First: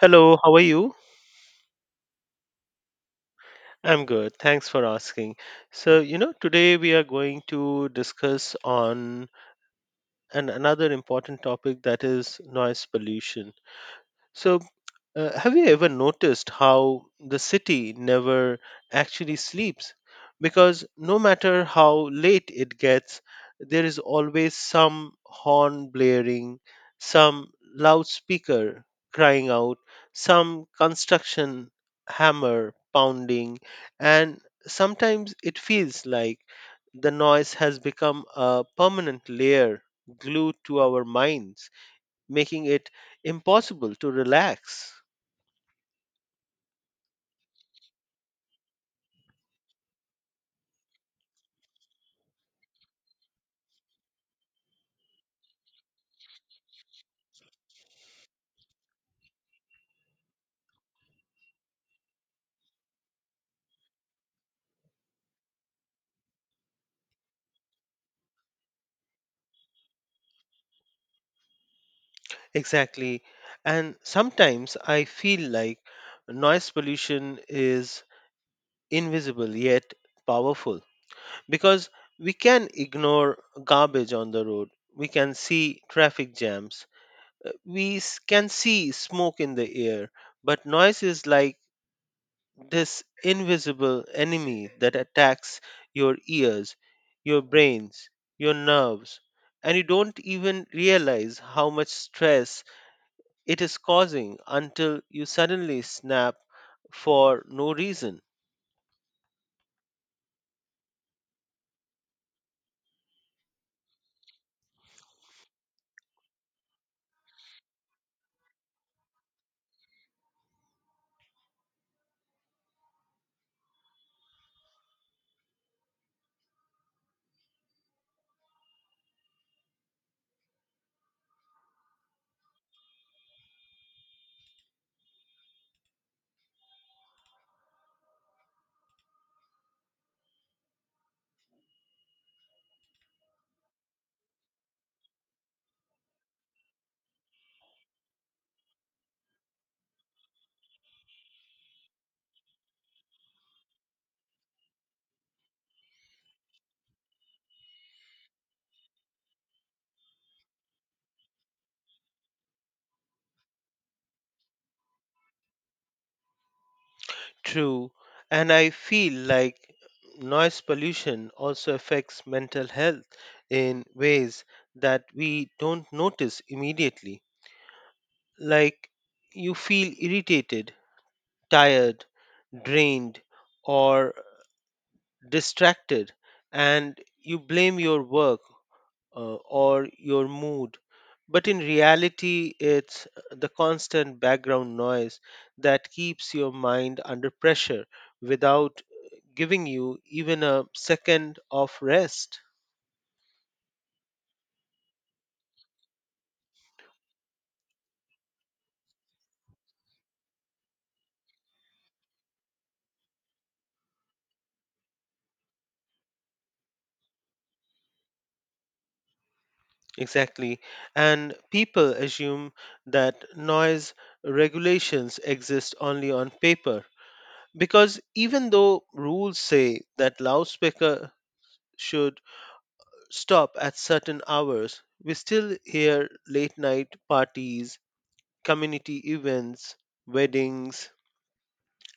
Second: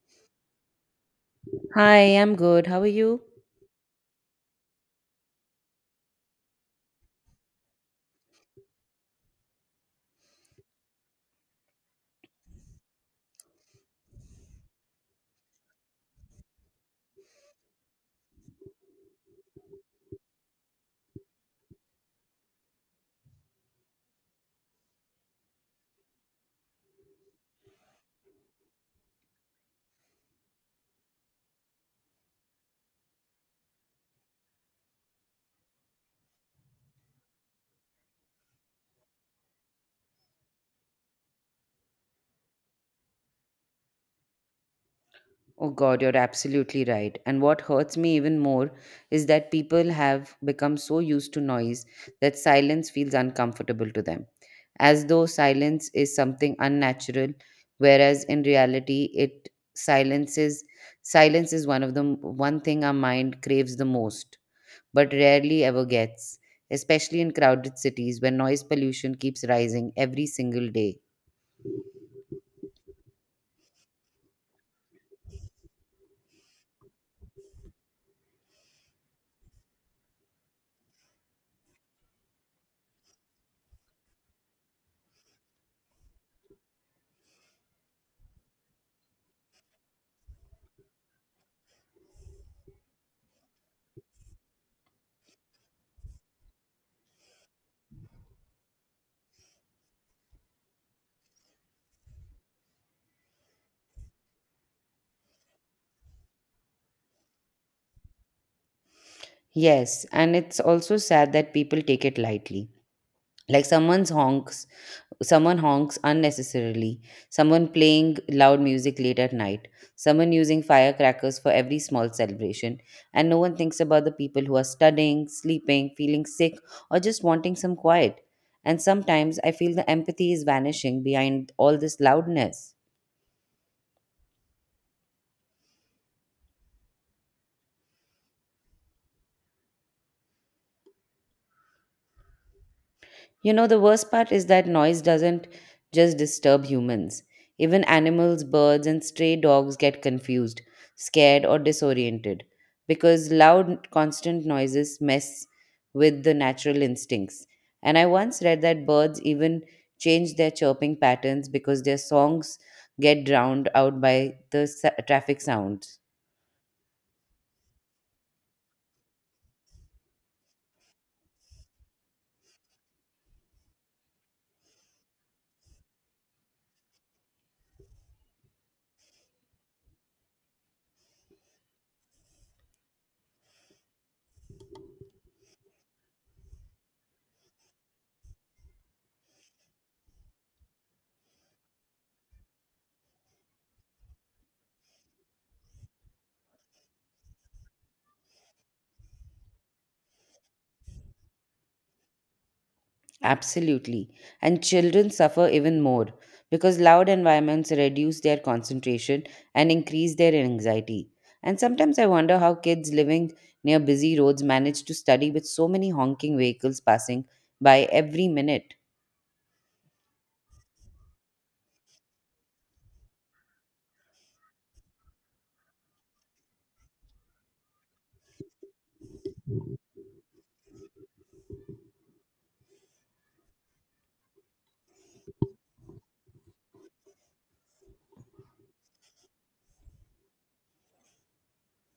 Hello, how are you? Hi, I'm good. How are you? I'm good. Thanks for asking. Today we are going to discuss on another important topic, that is noise pollution. So, have you ever noticed how the city never actually sleeps? Because no matter how late it gets, there is always some horn blaring, some loudspeaker crying out, some construction hammer pounding, and sometimes it feels like the noise has become a permanent layer glued to our minds, making it impossible to relax. Oh God, you're absolutely right. And what hurts me even more is that people have become so used to noise that silence feels uncomfortable to them, as though silence is something unnatural, whereas in reality, it silences silence is one of the one thing our mind craves the most, but rarely ever gets, especially in crowded cities where noise pollution keeps rising every single day. Exactly. And sometimes I feel like noise pollution is invisible yet powerful, because we can ignore garbage on the road, we can see traffic jams, we s- can see smoke in the air, but noise is like this invisible enemy that attacks your ears, your brains, your nerves, and you don't even realize how much stress it is causing until you suddenly snap for no reason. Yes, and it's also sad that people take it lightly. Like someone's honks, someone honks unnecessarily, someone playing loud music late at night, someone using firecrackers for every small celebration, and no one thinks about the people who are studying, sleeping, feeling sick, or just wanting some quiet. And sometimes I feel the empathy is vanishing behind all this loudness. The worst part is that noise doesn't just disturb humans. Even animals, birds, and stray dogs get confused, scared, or disoriented because loud, constant noises mess with the natural instincts. And I once read that birds even change their chirping patterns because their songs get drowned out by the traffic sounds. True, and I feel like noise pollution also affects mental health in ways that we don't notice immediately. Like, you feel irritated, tired, drained, or distracted, and you blame your work or your mood. But in reality, it's the constant background noise that keeps your mind under pressure without giving you even a second of rest. Absolutely. And children suffer even more because loud environments reduce their concentration and increase their anxiety. And sometimes I wonder how kids living near busy roads manage to study with so many honking vehicles passing by every minute. Exactly. And people assume that noise regulations exist only on paper, because even though rules say that loudspeaker should stop at certain hours, we still hear late night parties, community events, weddings,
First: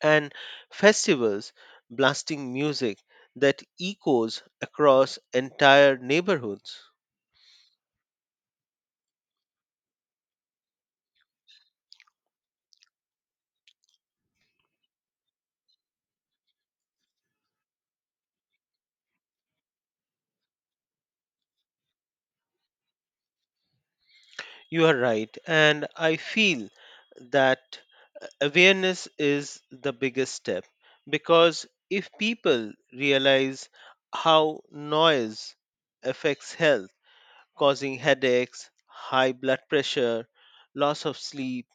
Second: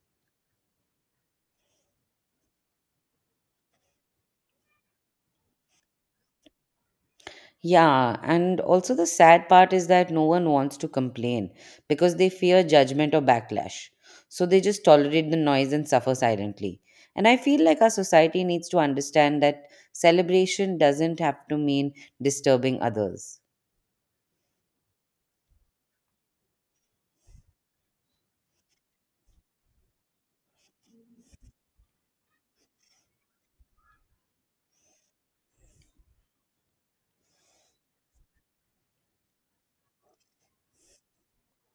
and festivals blasting music that echoes across entire neighborhoods. Yeah, and also the sad part is that no one wants to complain because they fear judgment or backlash. So they just tolerate the noise and suffer silently. And I feel like our society needs to understand that celebration doesn't have to mean disturbing others. You are right, and I feel that awareness is the biggest step, because if people realize how noise affects health, causing headaches, high blood pressure, loss of sleep,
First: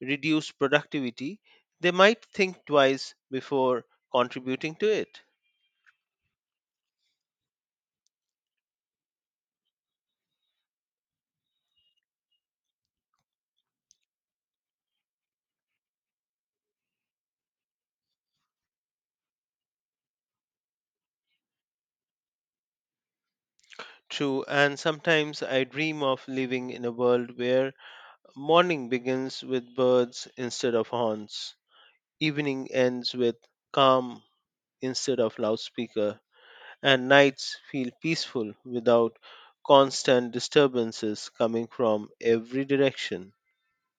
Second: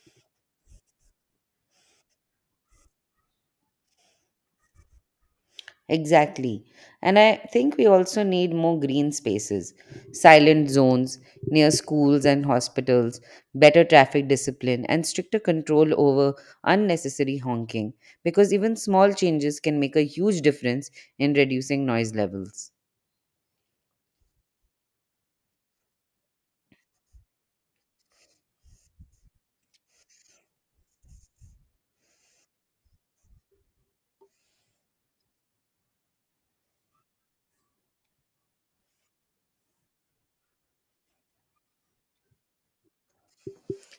reduced productivity, they might think twice before contributing to it. Exactly. And I think we also need more green spaces, silent zones near schools and hospitals, better traffic discipline, and stricter control over unnecessary honking, because even small changes can make a huge difference in reducing noise levels. True, and sometimes I dream of living in a world where morning begins with birds instead of horns, evening ends with calm instead of loudspeaker, and nights feel peaceful without constant disturbances coming from every direction.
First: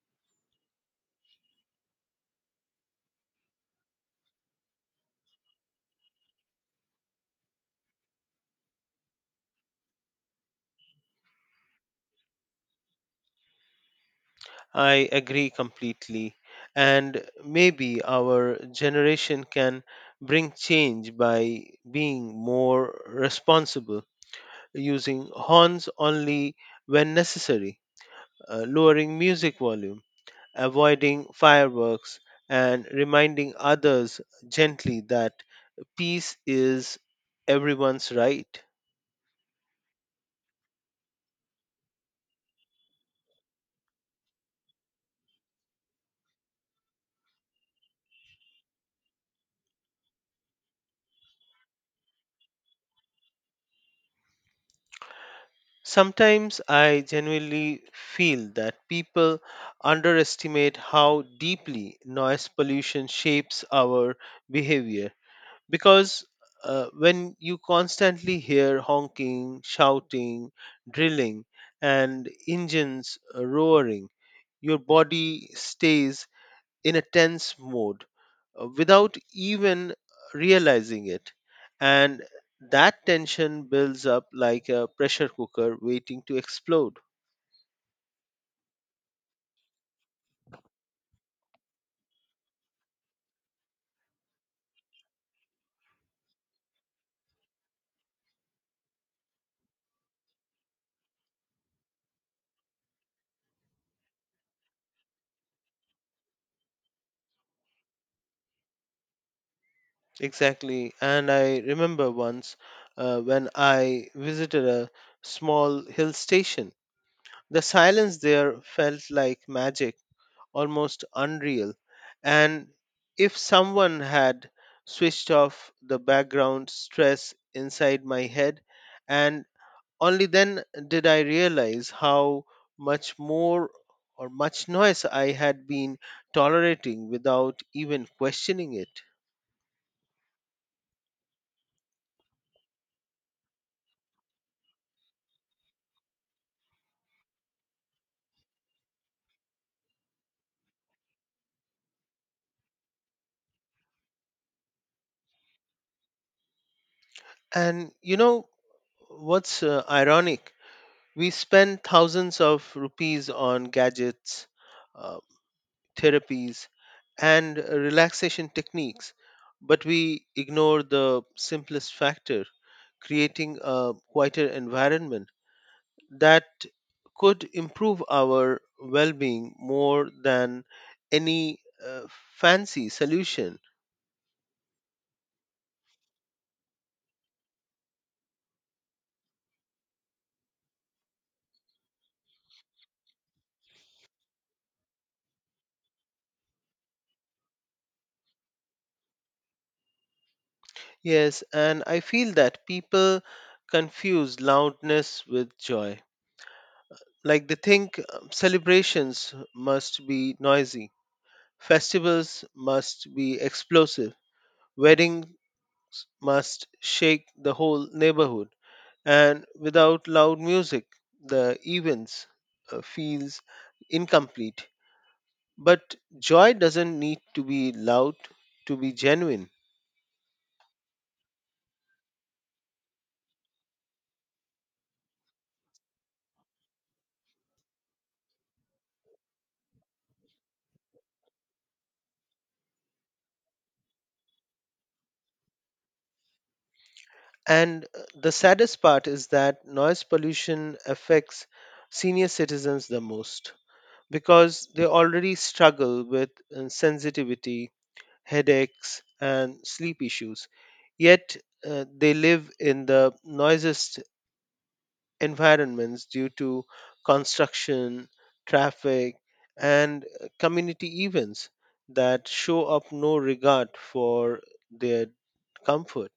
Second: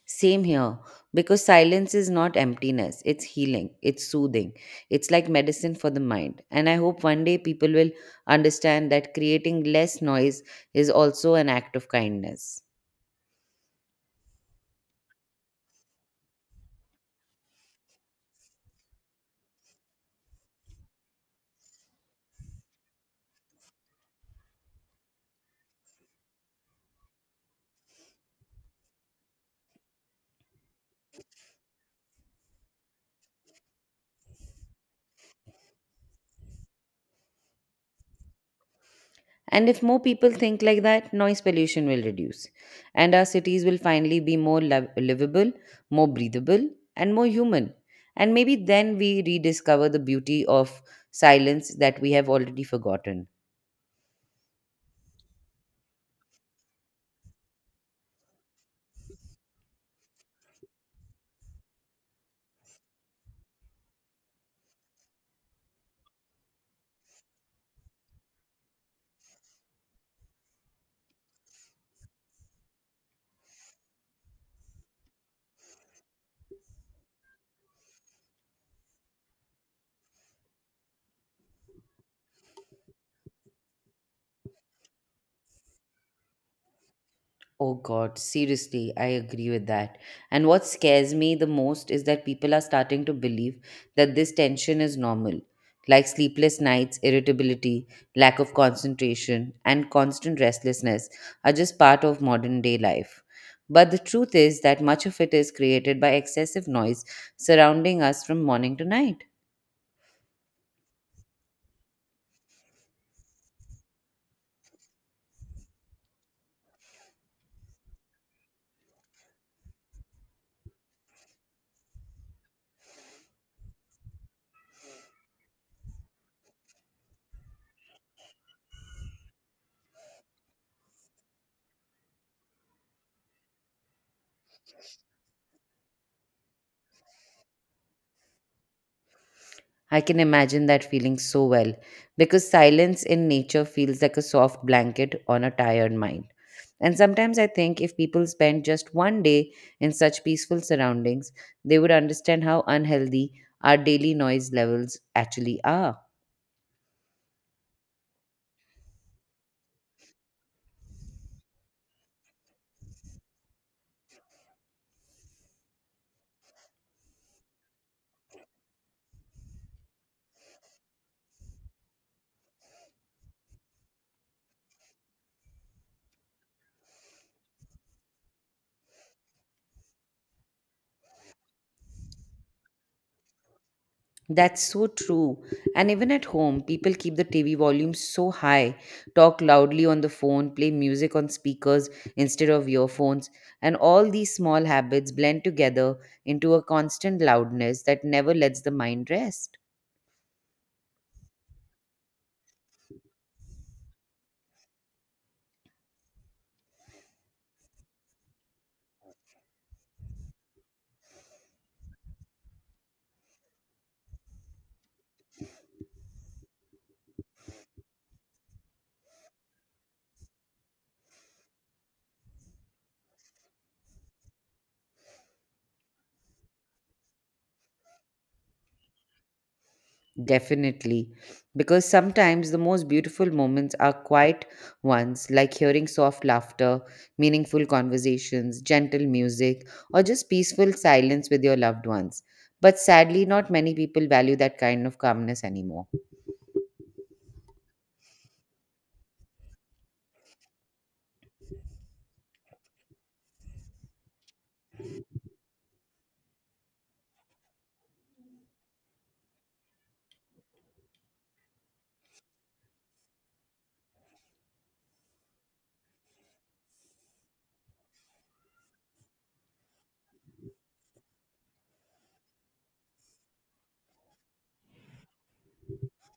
Same here, because silence is not emptiness, it's healing, it's soothing, it's like medicine for the mind. And I hope one day people will understand that creating less noise is also an act of kindness. I agree completely. And maybe our generation can bring change by being more responsible, using horns only when necessary, lowering music volume, avoiding fireworks, and reminding others gently that peace is everyone's right. And if more people think like that, noise pollution will reduce. And our cities will finally be more livable, more breathable, and more human. And maybe then we rediscover the beauty of silence that we have already forgotten. Sometimes I genuinely feel that people underestimate how deeply noise pollution shapes our behavior, because when you constantly hear honking, shouting, drilling, and engines roaring, your body stays in a tense mode without even realizing it. And that tension builds up like a pressure cooker waiting to explode. Oh God, seriously, I agree with that. And what scares me the most is that people are starting to believe that this tension is normal, like sleepless nights, irritability, lack of concentration, and constant restlessness are just part of modern day life. But the truth is that much of it is created by excessive noise surrounding us from morning to night. Exactly. And I remember once, when I visited a small hill station, the silence there felt like magic, almost unreal. And if someone had switched off the background stress inside my head, and only then did I realize how much more or much noise I had been tolerating without even questioning it. I can imagine that feeling so well because silence in nature feels like a soft blanket on a tired mind. And sometimes I think if people spent just one day in such peaceful surroundings, they would understand how unhealthy our daily noise levels actually are. And you know what's ironic? We spend thousands of rupees on gadgets, uh, therapies, and relaxation techniques, but we ignore the simplest factor: creating a quieter environment that could improve our well being more than any uh, fancy solution. That's so true. And even at home, people keep the TV volume so high, talk loudly on the phone, play music on speakers instead of earphones, and all these small habits blend together into a constant loudness that never lets the mind rest. Yes, and I feel that people confuse loudness with joy. Like, they think celebrations must be noisy, festivals must be explosive, weddings must shake the whole neighborhood. And without loud music, the events feels incomplete. But joy doesn't need to be loud to be genuine. Definitely. Because sometimes the most beautiful moments are quiet ones, like hearing soft laughter, meaningful conversations, gentle music, or just peaceful silence with your loved ones. But sadly, not many people value that kind of calmness anymore. And the saddest part is that noise pollution affects senior citizens the most, because they already struggle with sensitivity, headaches, and sleep issues. Yet they live in the noisiest environments due to construction, traffic, and community events that show up no regard for their comfort.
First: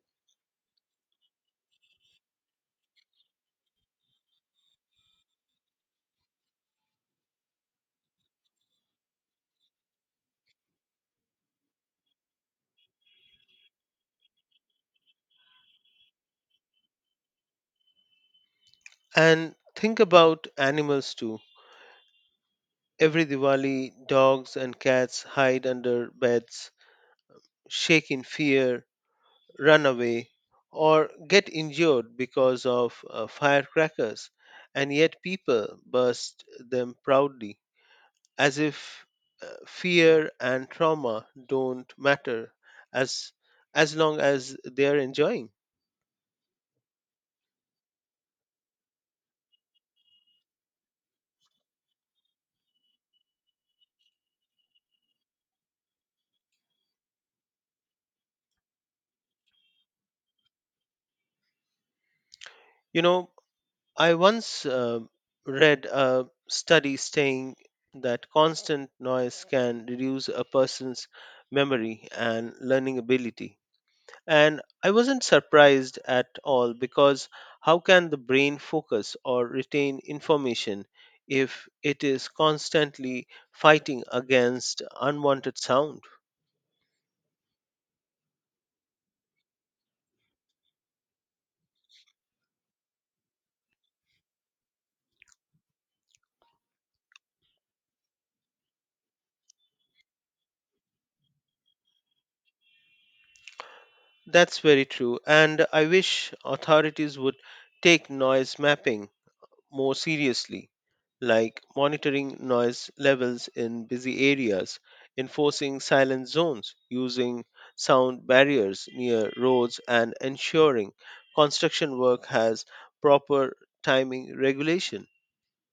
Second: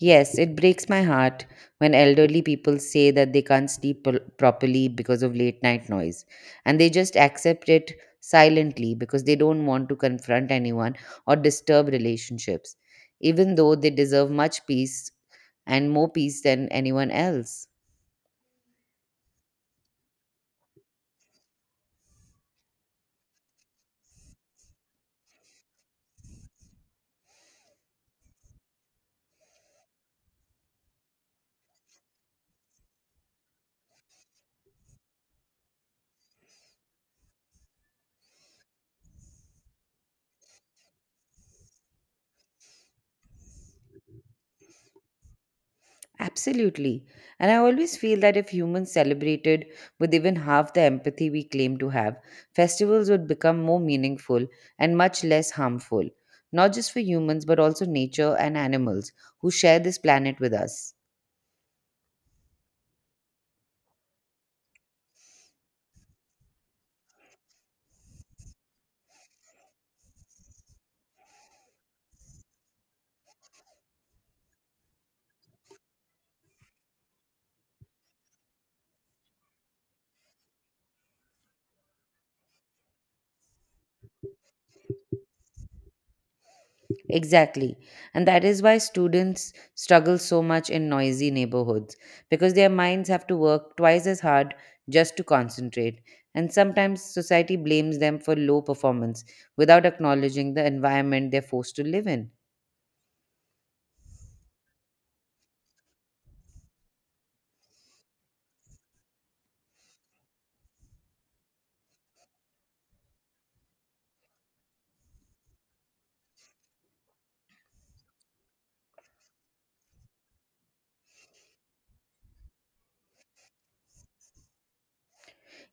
Yes, it breaks my heart when elderly people say that they can't sleep properly because of late night noise. And they just accept it silently because they don't want to confront anyone or disturb relationships, even though they deserve much peace and more peace than anyone else. And think about animals too. Every Diwali, dogs and cats hide under beds, shake in fear, run away, or get injured because of firecrackers, and yet people burst them proudly as if fear and trauma don't matter as as long as they are enjoying. Absolutely. And I always feel that if humans celebrated with even half the empathy we claim to have, festivals would become more meaningful and much less harmful, not just for humans, but also nature and animals who share this planet with us. You know, I once read a study saying that constant noise can reduce a person's memory and learning ability, and I wasn't surprised at all, because how can the brain focus or retain information if it is constantly fighting against unwanted sound? Exactly. And that is why students struggle so much in noisy neighborhoods because their minds have to work twice as hard just to concentrate. And sometimes society blames them for low performance without acknowledging the environment they're forced to live in. That's very true, and I wish authorities would take noise mapping more seriously, like monitoring noise levels in busy areas, enforcing silent zones, using sound barriers near roads, and ensuring construction work has proper timing regulation.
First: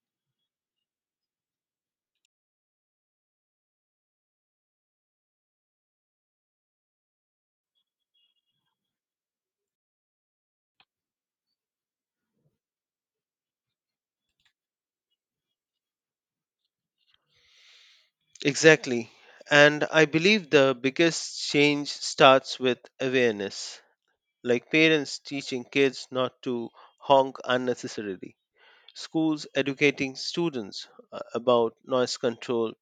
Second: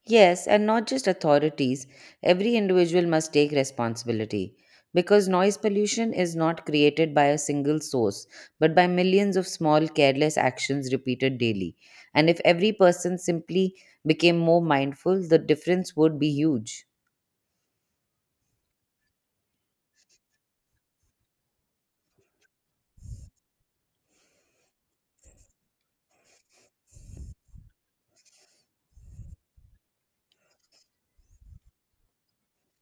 Yes, and not just authorities. Every individual must take responsibility. Because noise pollution is not created by a single source, but by millions of small, careless actions repeated daily. And if every person simply became more mindful, the difference would be huge. Exactly, and I believe the biggest change starts with awareness. Like parents teaching kids not to honk unnecessarily, schools educating students about noise control,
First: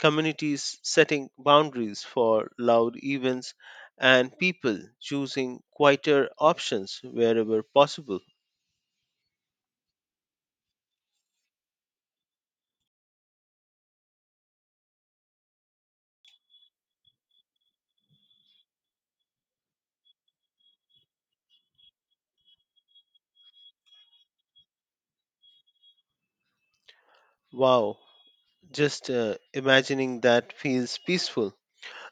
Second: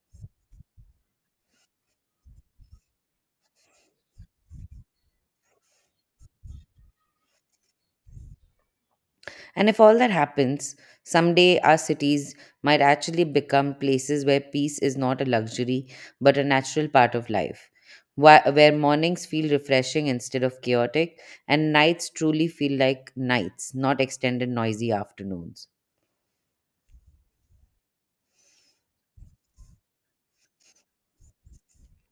communities setting boundaries for loud events, and people choosing quieter options wherever possible. And if all that happens, someday our cities might actually become places where peace is not a luxury but a natural part of life, where mornings feel refreshing instead of chaotic, and nights truly feel like nights, not extended noisy afternoons. Wow, just imagining that feels peaceful,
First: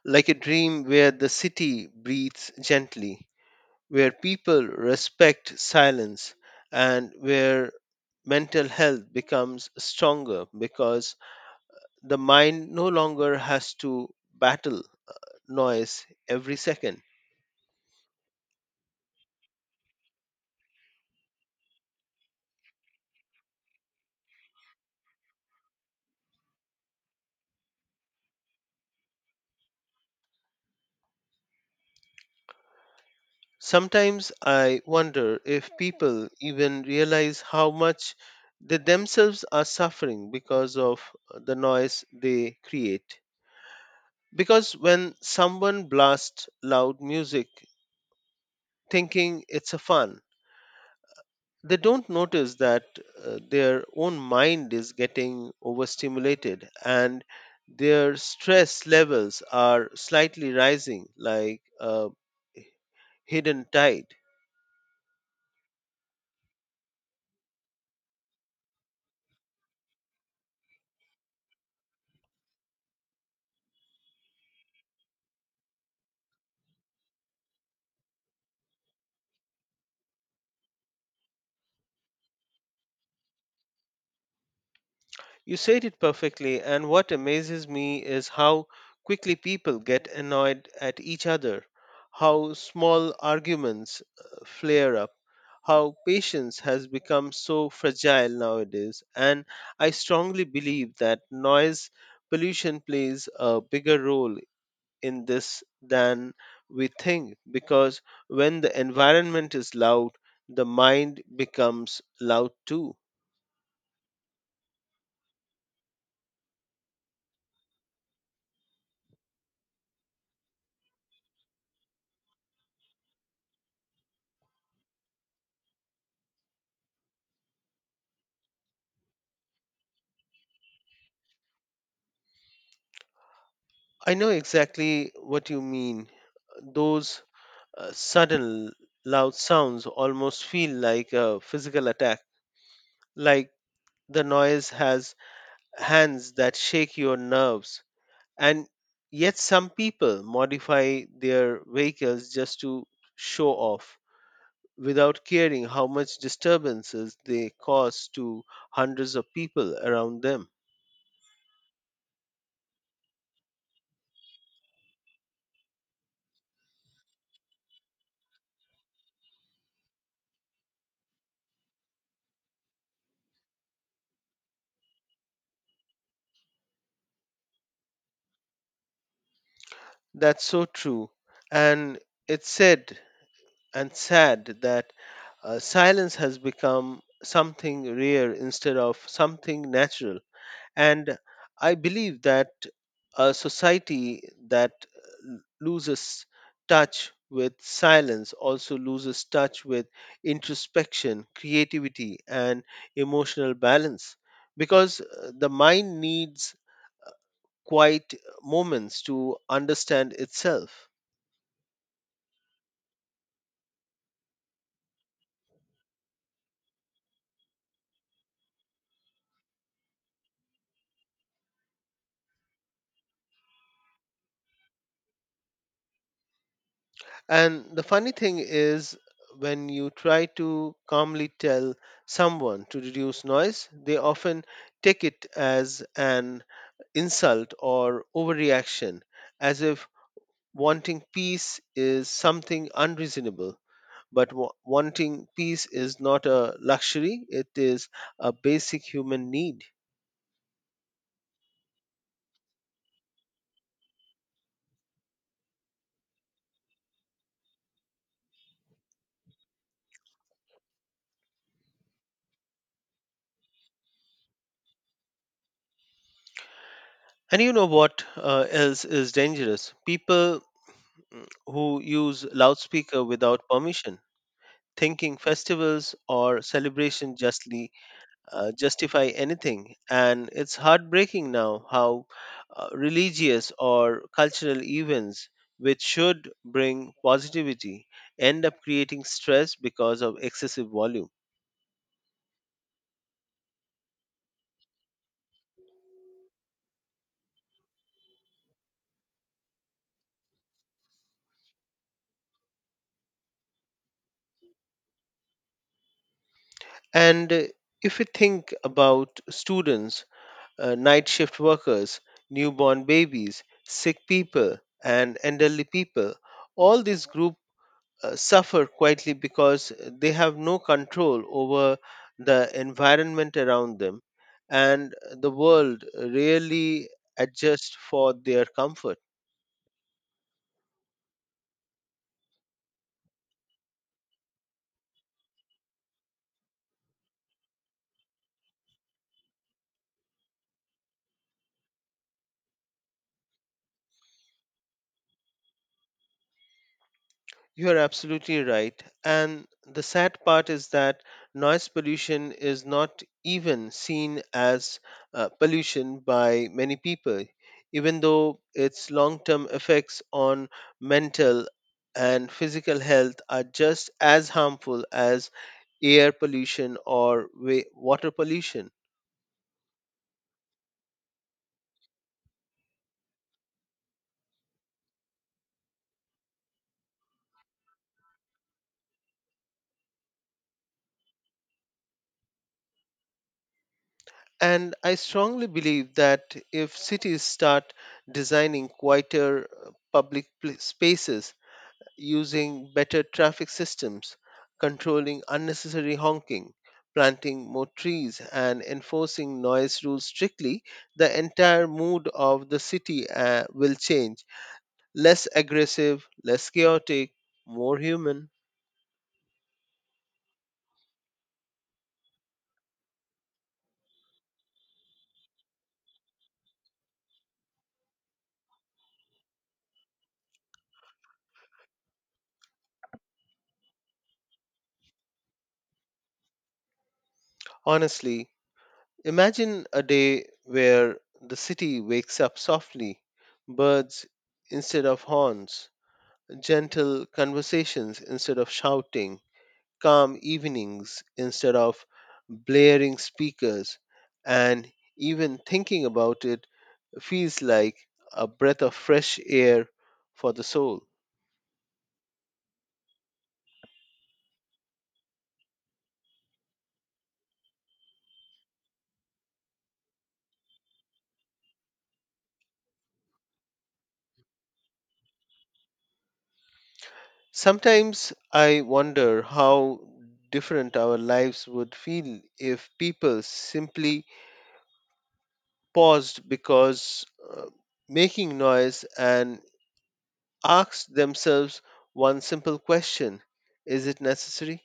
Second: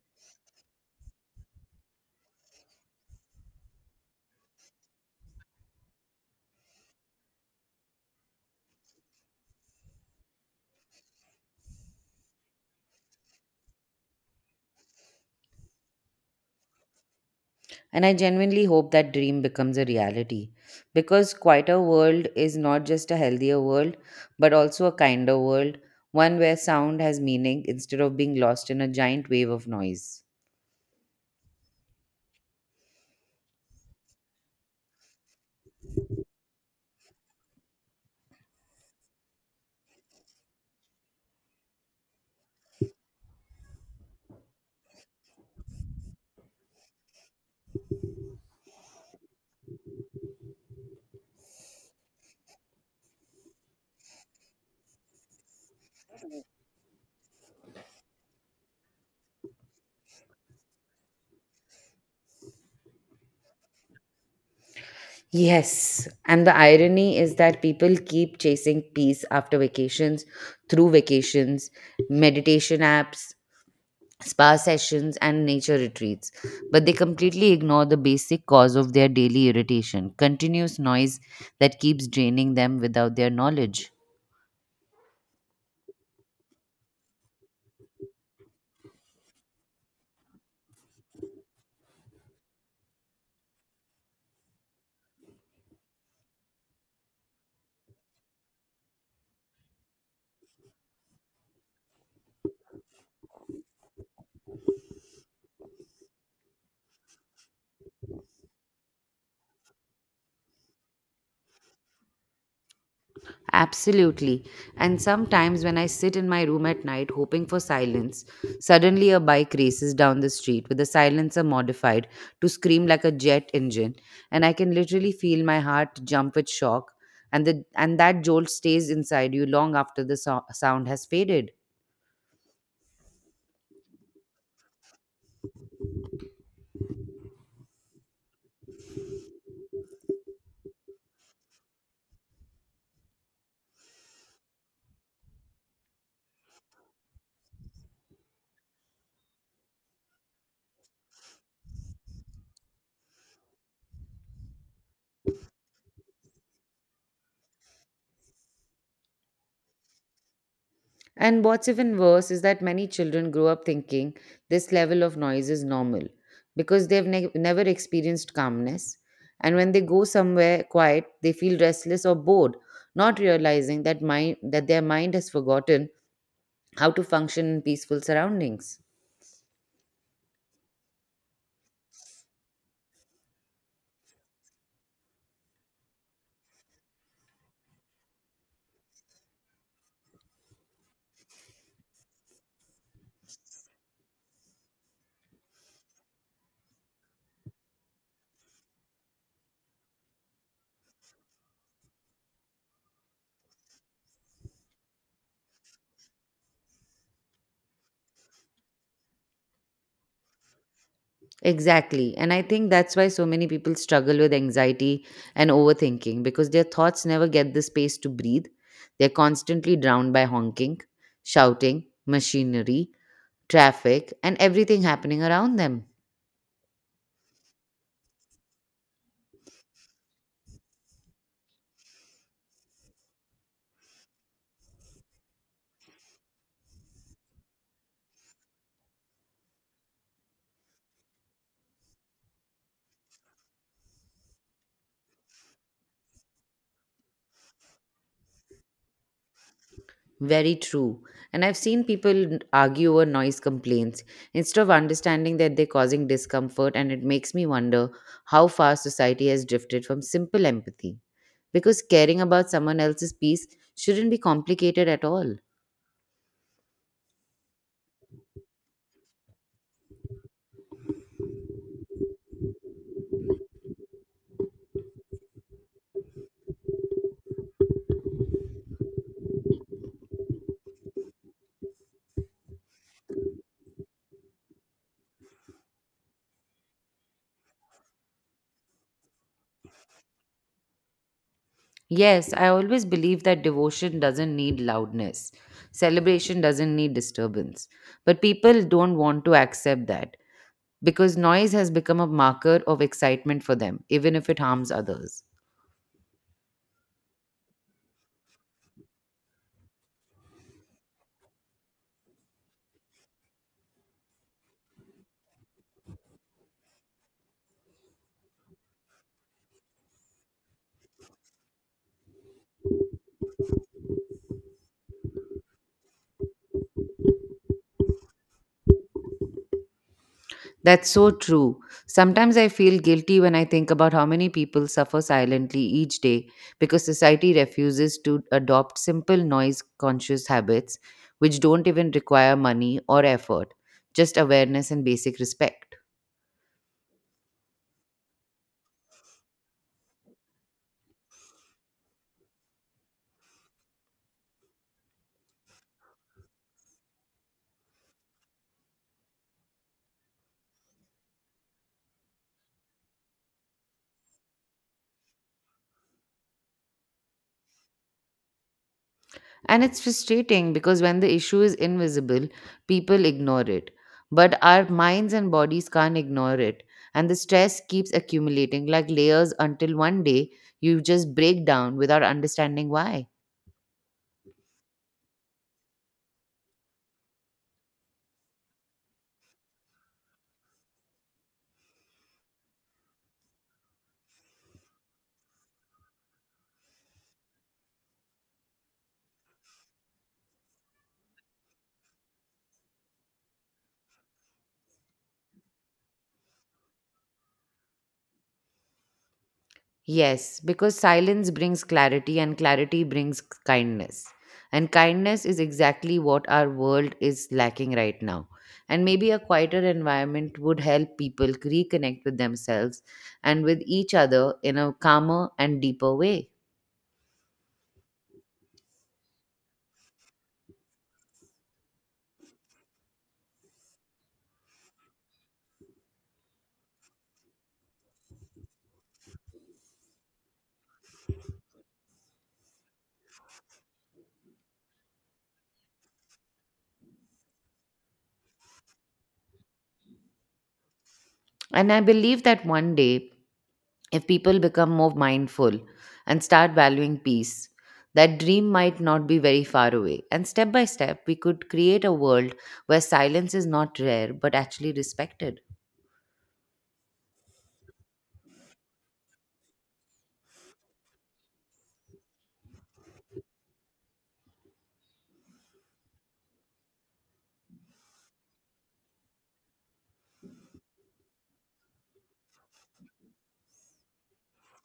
like a dream where the city breathes gently, where people respect silence, and where mental health becomes stronger because the mind no longer has to battle noise every second. And I genuinely hope that dream becomes a reality because quieter world is not just a healthier world but also a kinder world, one where sound has meaning instead of being lost in a giant wave of noise. Sometimes I wonder if people even realize how much they themselves are suffering because of the noise they create. Because when someone blasts loud music thinking it's a fun, they don't notice that their own mind is getting overstimulated and their stress levels are slightly rising like a hidden tide. Yes, and the irony is that people keep chasing peace after vacations, through vacations, meditation apps, spa sessions, and nature retreats. But they completely ignore the basic cause of their daily irritation continuous noise that keeps draining them without their knowledge. You said it perfectly, and what amazes me is how quickly people get annoyed at each other, how small arguments flare up, how patience has become so fragile nowadays. And I strongly believe that noise pollution plays a bigger role in this than we think, because when the environment is loud, the mind becomes loud too. Absolutely. And sometimes when I sit in my room at night hoping for silence, suddenly a bike races down the street with the silencer modified to scream like a jet engine, and I can literally feel my heart jump with shock, and the and that jolt stays inside you long after the sound has faded. I know exactly what you mean. Those sudden loud sounds almost feel like a physical attack, like the noise has hands that shake your nerves. And yet, some people modify their vehicles just to show off without caring how much disturbances they cause to hundreds of people around them. And what's even worse is that many children grow up thinking this level of noise is normal because they've never experienced calmness. And when they go somewhere quiet, they feel restless or bored, not realizing that their mind has forgotten how to function in peaceful surroundings. That's so true. And it's said and sad that silence has become something rare instead of something natural. And I believe that a society that loses touch with silence also loses touch with introspection, creativity, and emotional balance, because the mind needs quiet moments to understand itself. Exactly. And I think that's why so many people struggle with anxiety and overthinking because their thoughts never get the space to breathe. They're constantly drowned by honking, shouting, machinery, traffic, and everything happening around them. And the funny thing is, when you try to calmly tell someone to reduce noise, they often take it as an insult or overreaction, as if wanting peace is something unreasonable. But wanting peace is not a luxury, it is a basic human need. Very true. And I've seen people argue over noise complaints instead of understanding that they're causing discomfort, and it makes me wonder how far society has drifted from simple empathy. Because caring about someone else's peace shouldn't be complicated at all. And you know what else is dangerous? People, who use loudspeaker without permission thinking festivals or celebration justly justify anything. And it's heartbreaking now how religious or cultural events, which should bring positivity, end up creating stress because of excessive volume. Yes, I always believe that devotion doesn't need loudness. Celebration doesn't need disturbance. But people don't want to accept that, because noise has become a marker of excitement for them, even if it harms others. And if we think about students, night shift workers, newborn babies, sick people, and elderly people, all these groups suffer quietly because they have no control over the environment around them, and the world really adjusts for their comfort. That's so true. Sometimes I feel guilty when I think about how many people suffer silently each day because society refuses to adopt simple noise conscious habits which don't even require money or effort, just awareness and basic respect. You are absolutely right. And the sad part is that noise pollution is not even seen as pollution by many people, even though its long term effects on mental and physical health are just as harmful as air pollution or water pollution. And it's frustrating because when the issue is invisible, people ignore it. But our minds and bodies can't ignore it. And the stress keeps accumulating like layers until one day you just break down without understanding why. And I strongly believe that if cities start designing quieter public spaces, using better traffic systems, controlling unnecessary honking, planting more trees, and enforcing noise rules strictly, the entire mood of the city will change. Less aggressive, less chaotic, more human. Yes, because silence brings clarity and clarity brings kindness. And kindness is exactly what our world is lacking right now. And maybe a quieter environment would help people reconnect with themselves and with each other in a calmer and deeper way. Honestly, imagine a day where the city wakes up softly, birds instead of horns, gentle conversations instead of shouting, calm evenings instead of blaring speakers, and even thinking about it feels like a breath of fresh air for the soul. And I believe that one day if people become more mindful and start valuing peace, that dream might not be very far away. And step by step, we could create a world where silence is not rare but actually respected. Sometimes I wonder how different our lives would feel if people simply paused because, uh, making noise, and asked themselves one simple question: is it necessary?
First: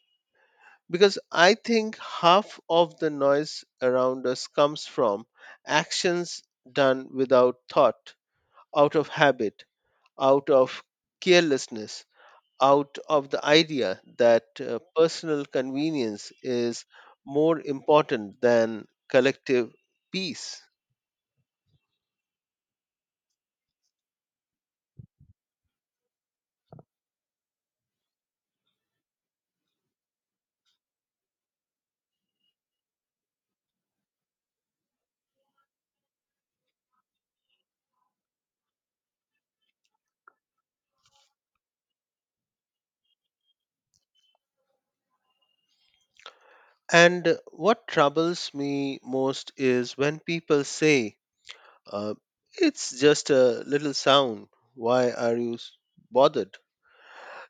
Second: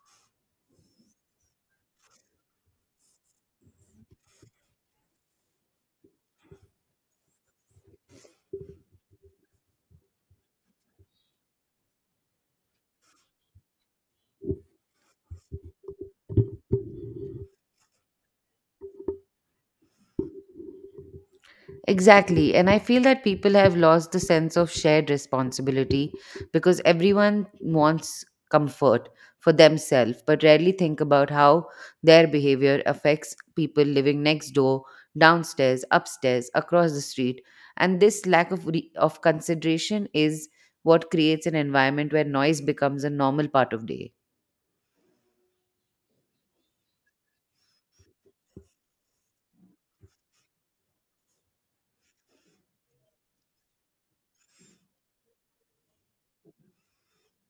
Because I think half of the noise around us comes from actions done without thought, out of habit, out of carelessness, out of the idea that personal convenience is more important than collective peace. Exactly. And I feel that people have lost the sense of shared responsibility because everyone wants comfort for themselves, but rarely think about how their behavior affects people living next door, downstairs, upstairs, across the street. And this lack of consideration is what creates an environment where noise becomes a normal part of day. And what troubles me most is when people say, uh, it's just a little sound. Why are you bothered?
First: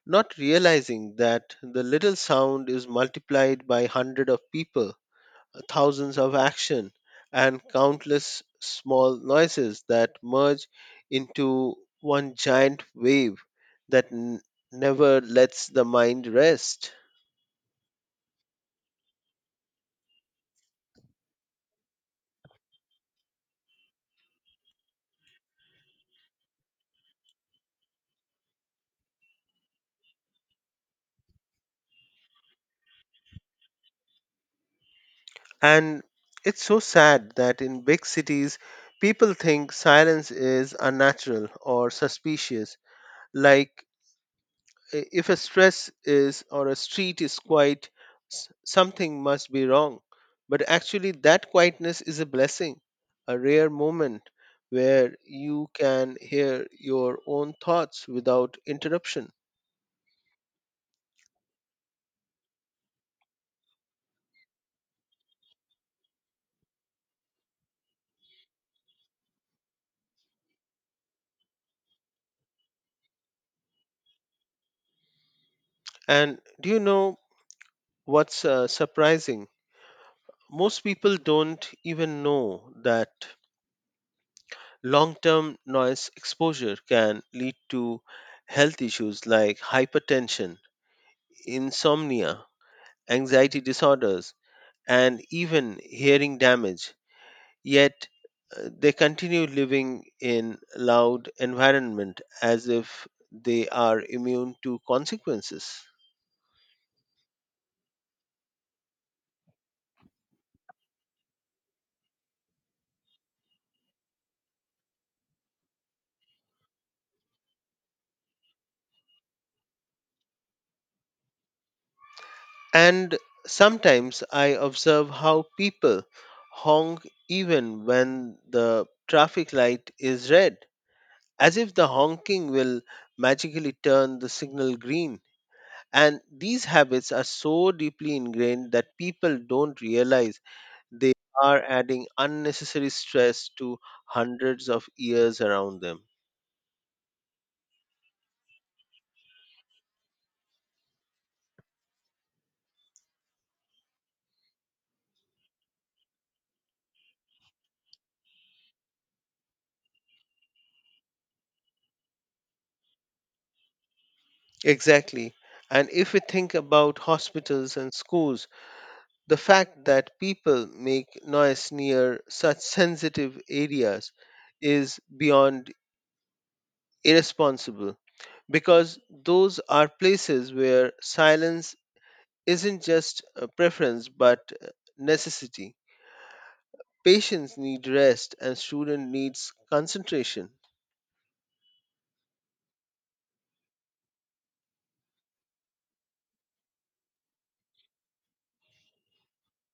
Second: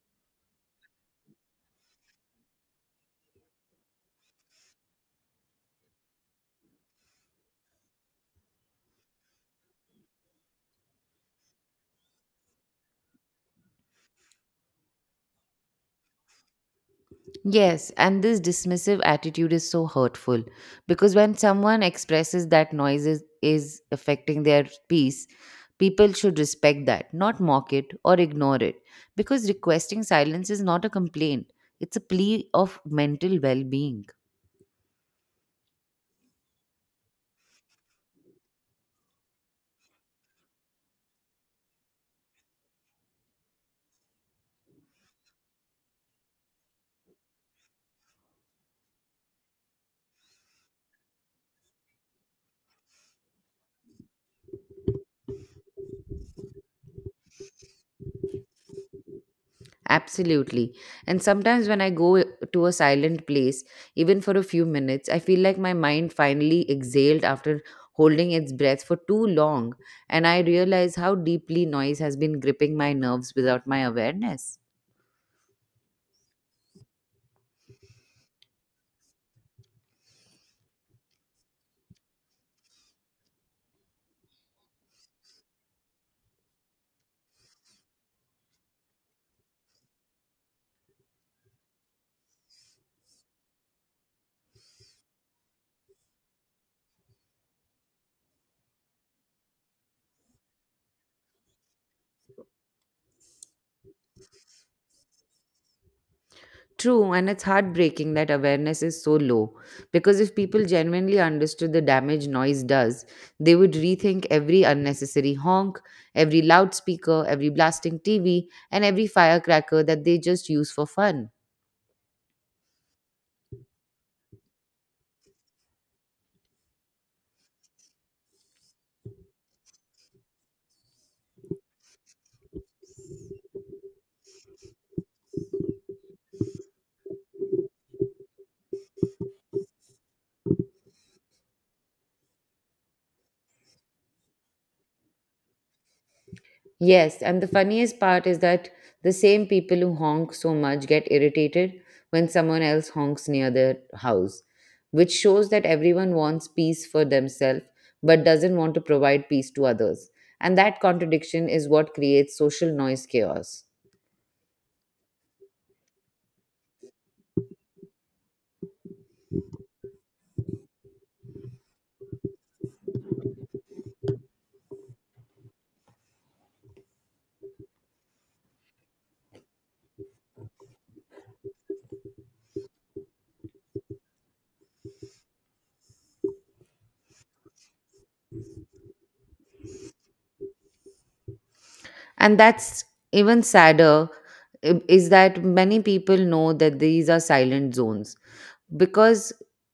Not realizing that the little sound is multiplied by hundred of people, thousands of action, and countless small noises that merge into one giant wave that never lets the mind rest. Yes, and this dismissive attitude is so hurtful because when someone expresses that noise is affecting their peace, people should respect that, not mock it or ignore it. Because requesting silence is not a complaint, it's a plea of mental well being. And it's so sad that in big cities, people think silence is unnatural or suspicious. Like, if a stress is or a street is quiet, something must be wrong. But actually, that quietness is a blessing, a rare moment where you can hear your own thoughts without interruption. Absolutely. And sometimes when I go to a silent place, even for a few minutes, I feel like my mind finally exhaled after holding its breath for too long. And I realize how deeply noise has been gripping my nerves without my awareness. And do you know what's surprising? Most people don't even know that long term noise exposure can lead to health issues like hypertension, insomnia, anxiety disorders, and even hearing damage. Yet they continue living in loud environment as if they are immune to consequences. True, and it's heartbreaking that awareness is so low. Because if people genuinely understood the damage noise does, they would rethink every unnecessary honk, every loudspeaker, every blasting TV, and every firecracker that they just use for fun. And sometimes I observe how people honk even when the traffic light is red, as if the honking will magically turn the signal green. And these habits are so deeply ingrained that people don't realize they are adding unnecessary stress to hundreds of years around them. Yes, and the funniest part is that the same people who honk so much get irritated when someone else honks near their house, which shows that everyone wants peace for themselves but doesn't want to provide peace to others. And that contradiction is what creates social noise chaos. Exactly. And if we think about hospitals and schools, the fact that people make noise near such sensitive areas is beyond irresponsible, because those are places where silence isn't just a preference but necessity. Patients need rest and student needs concentration. And that's even sadder is that many people know that these are silent zones, because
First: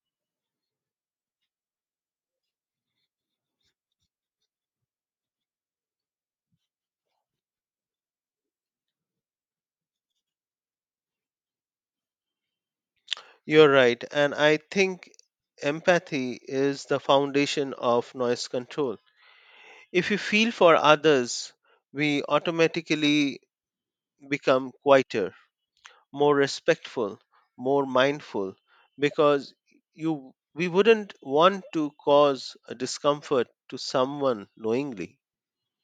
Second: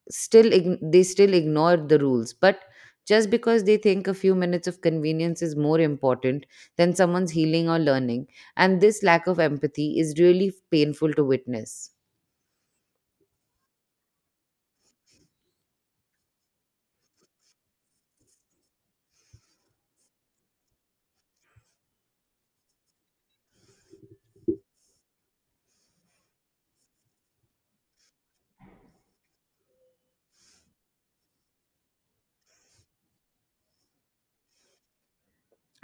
they still ignore the rules, but just because they think a few minutes of convenience is more important than someone's healing or learning, and this lack of empathy is really painful to witness. You're right, and I think empathy is the foundation of noise control. If we feel for others, we automatically become quieter, more respectful, more mindful, because you we wouldn't want to cause a discomfort to someone knowingly.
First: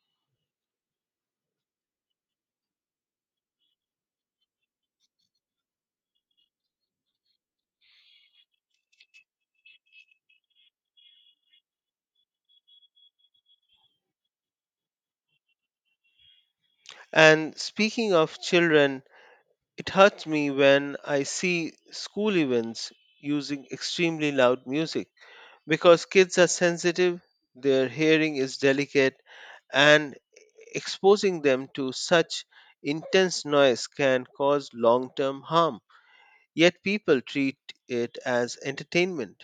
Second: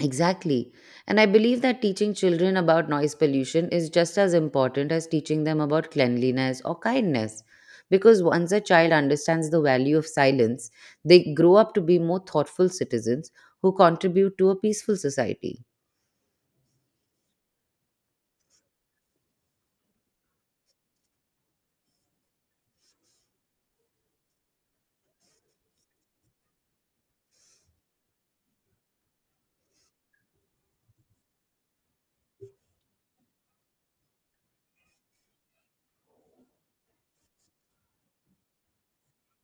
Exactly, and I believe that teaching children about noise pollution is just as important as teaching them about cleanliness or kindness, because once a child understands the value of silence, they grow up to be more thoughtful citizens who contribute to a peaceful society. And speaking of children, it hurts me when I see school events using extremely loud music, because kids are sensitive, their hearing is delicate, and exposing them to such intense noise can cause long term harm. Yet people treat it as entertainment.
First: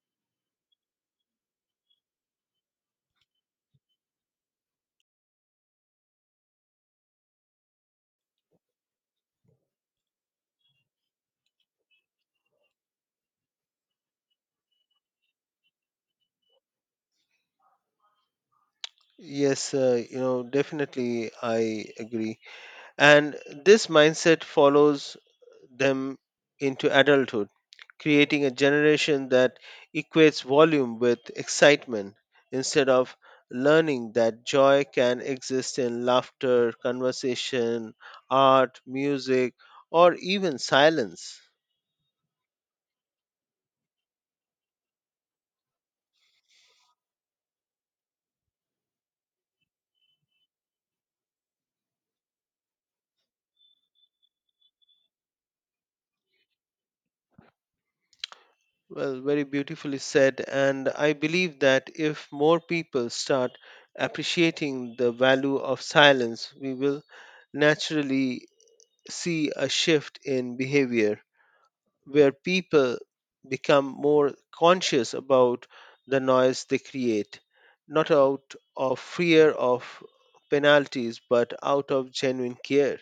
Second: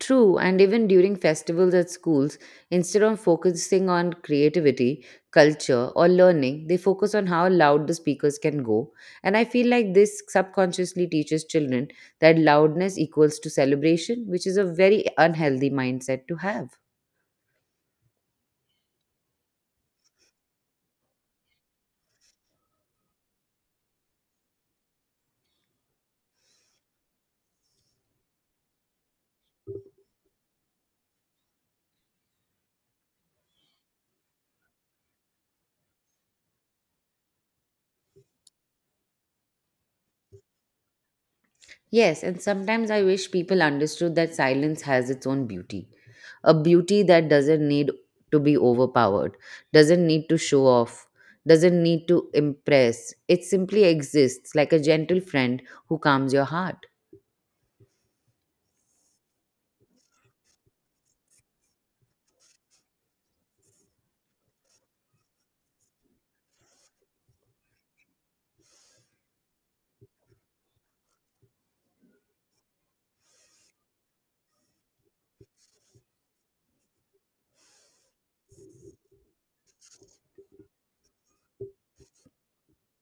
True, and even during festivals at schools, instead of focusing on creativity, culture, or learning, they focus on how loud the speakers can go. And I feel like this subconsciously teaches children that loudness equals to celebration, which is a very unhealthy mindset to have. Yes, definitely I agree. And this mindset follows them into adulthood, creating a generation that equates volume with excitement instead of learning that joy can exist in laughter, conversation, art, music, or even silence. Yes, and sometimes I wish people understood that silence has its own beauty. A beauty that doesn't need to be overpowered, doesn't need to show off, doesn't need to impress. It simply exists like a gentle friend who calms your heart. Well, very beautifully said. And I believe that if more people start appreciating the value of silence, we will naturally see a shift in behavior where people become more conscious about the noise they create, not out of fear of penalties, but out of genuine care.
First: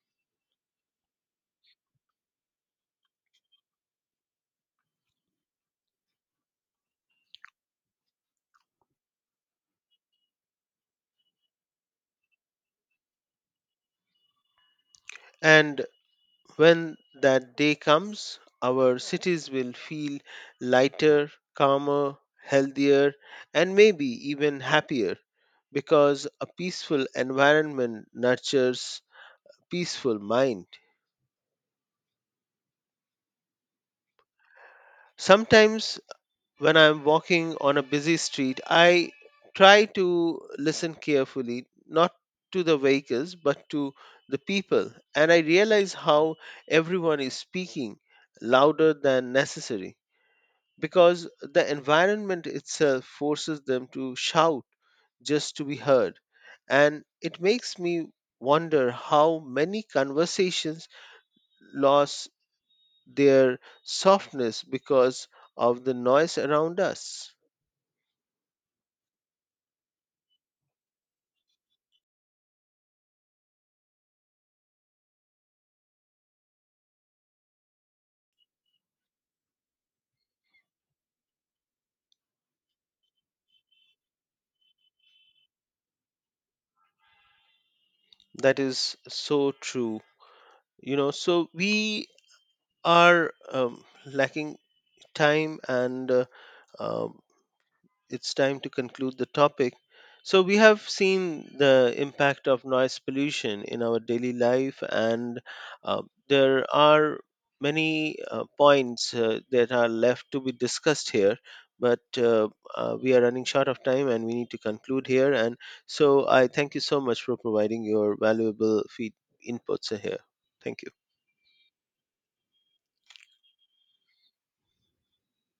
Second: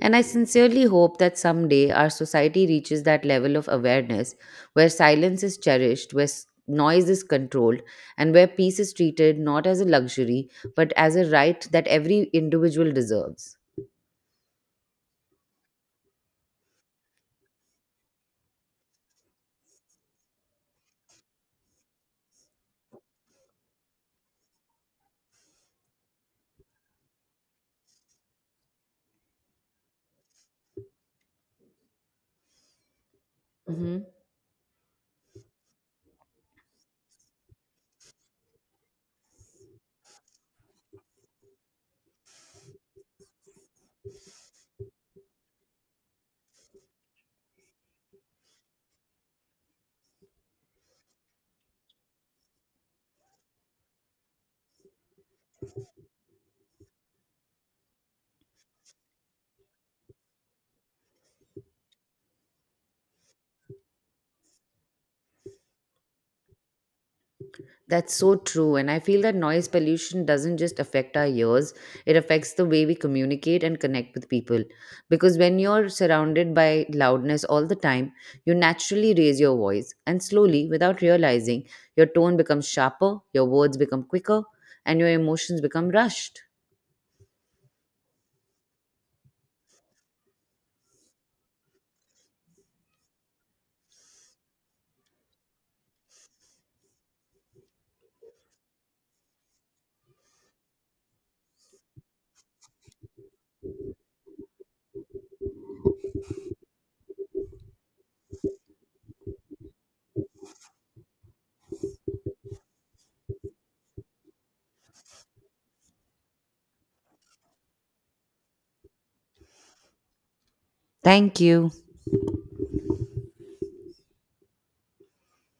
And I sincerely hope that someday our society reaches that level of awareness where silence is cherished, where noise is controlled, and where peace is treated not as a luxury but as a right that every individual deserves. And when that day comes, our cities will feel lighter, calmer, healthier, and maybe even happier, because a peaceful environment nurtures peaceful mind. Mhm. Sometimes when I'm walking on a busy street, I try to listen carefully, not to the vehicles, but to the people. And I realize how everyone is speaking louder than necessary, because the environment itself forces them to shout just to be heard. And it makes me wonder how many conversations lost their softness because of the noise around us. That's so true. And I feel that noise pollution doesn't just affect our ears, it affects the way we communicate and connect with people. Because when you're surrounded by loudness all the time, you naturally raise your voice. And slowly, without realizing, your tone becomes sharper, your words become quicker, and your emotions become rushed. That is so true. You know, so we are lacking time and, um, it's time to conclude the topic. So, we have seen the impact of noise pollution in our daily life, and uh, there are many points that are left to be discussed here. But we are running short of time and we need to conclude here. And so, I thank you so much for providing your valuable feed inputs here. Thank you. Thank you.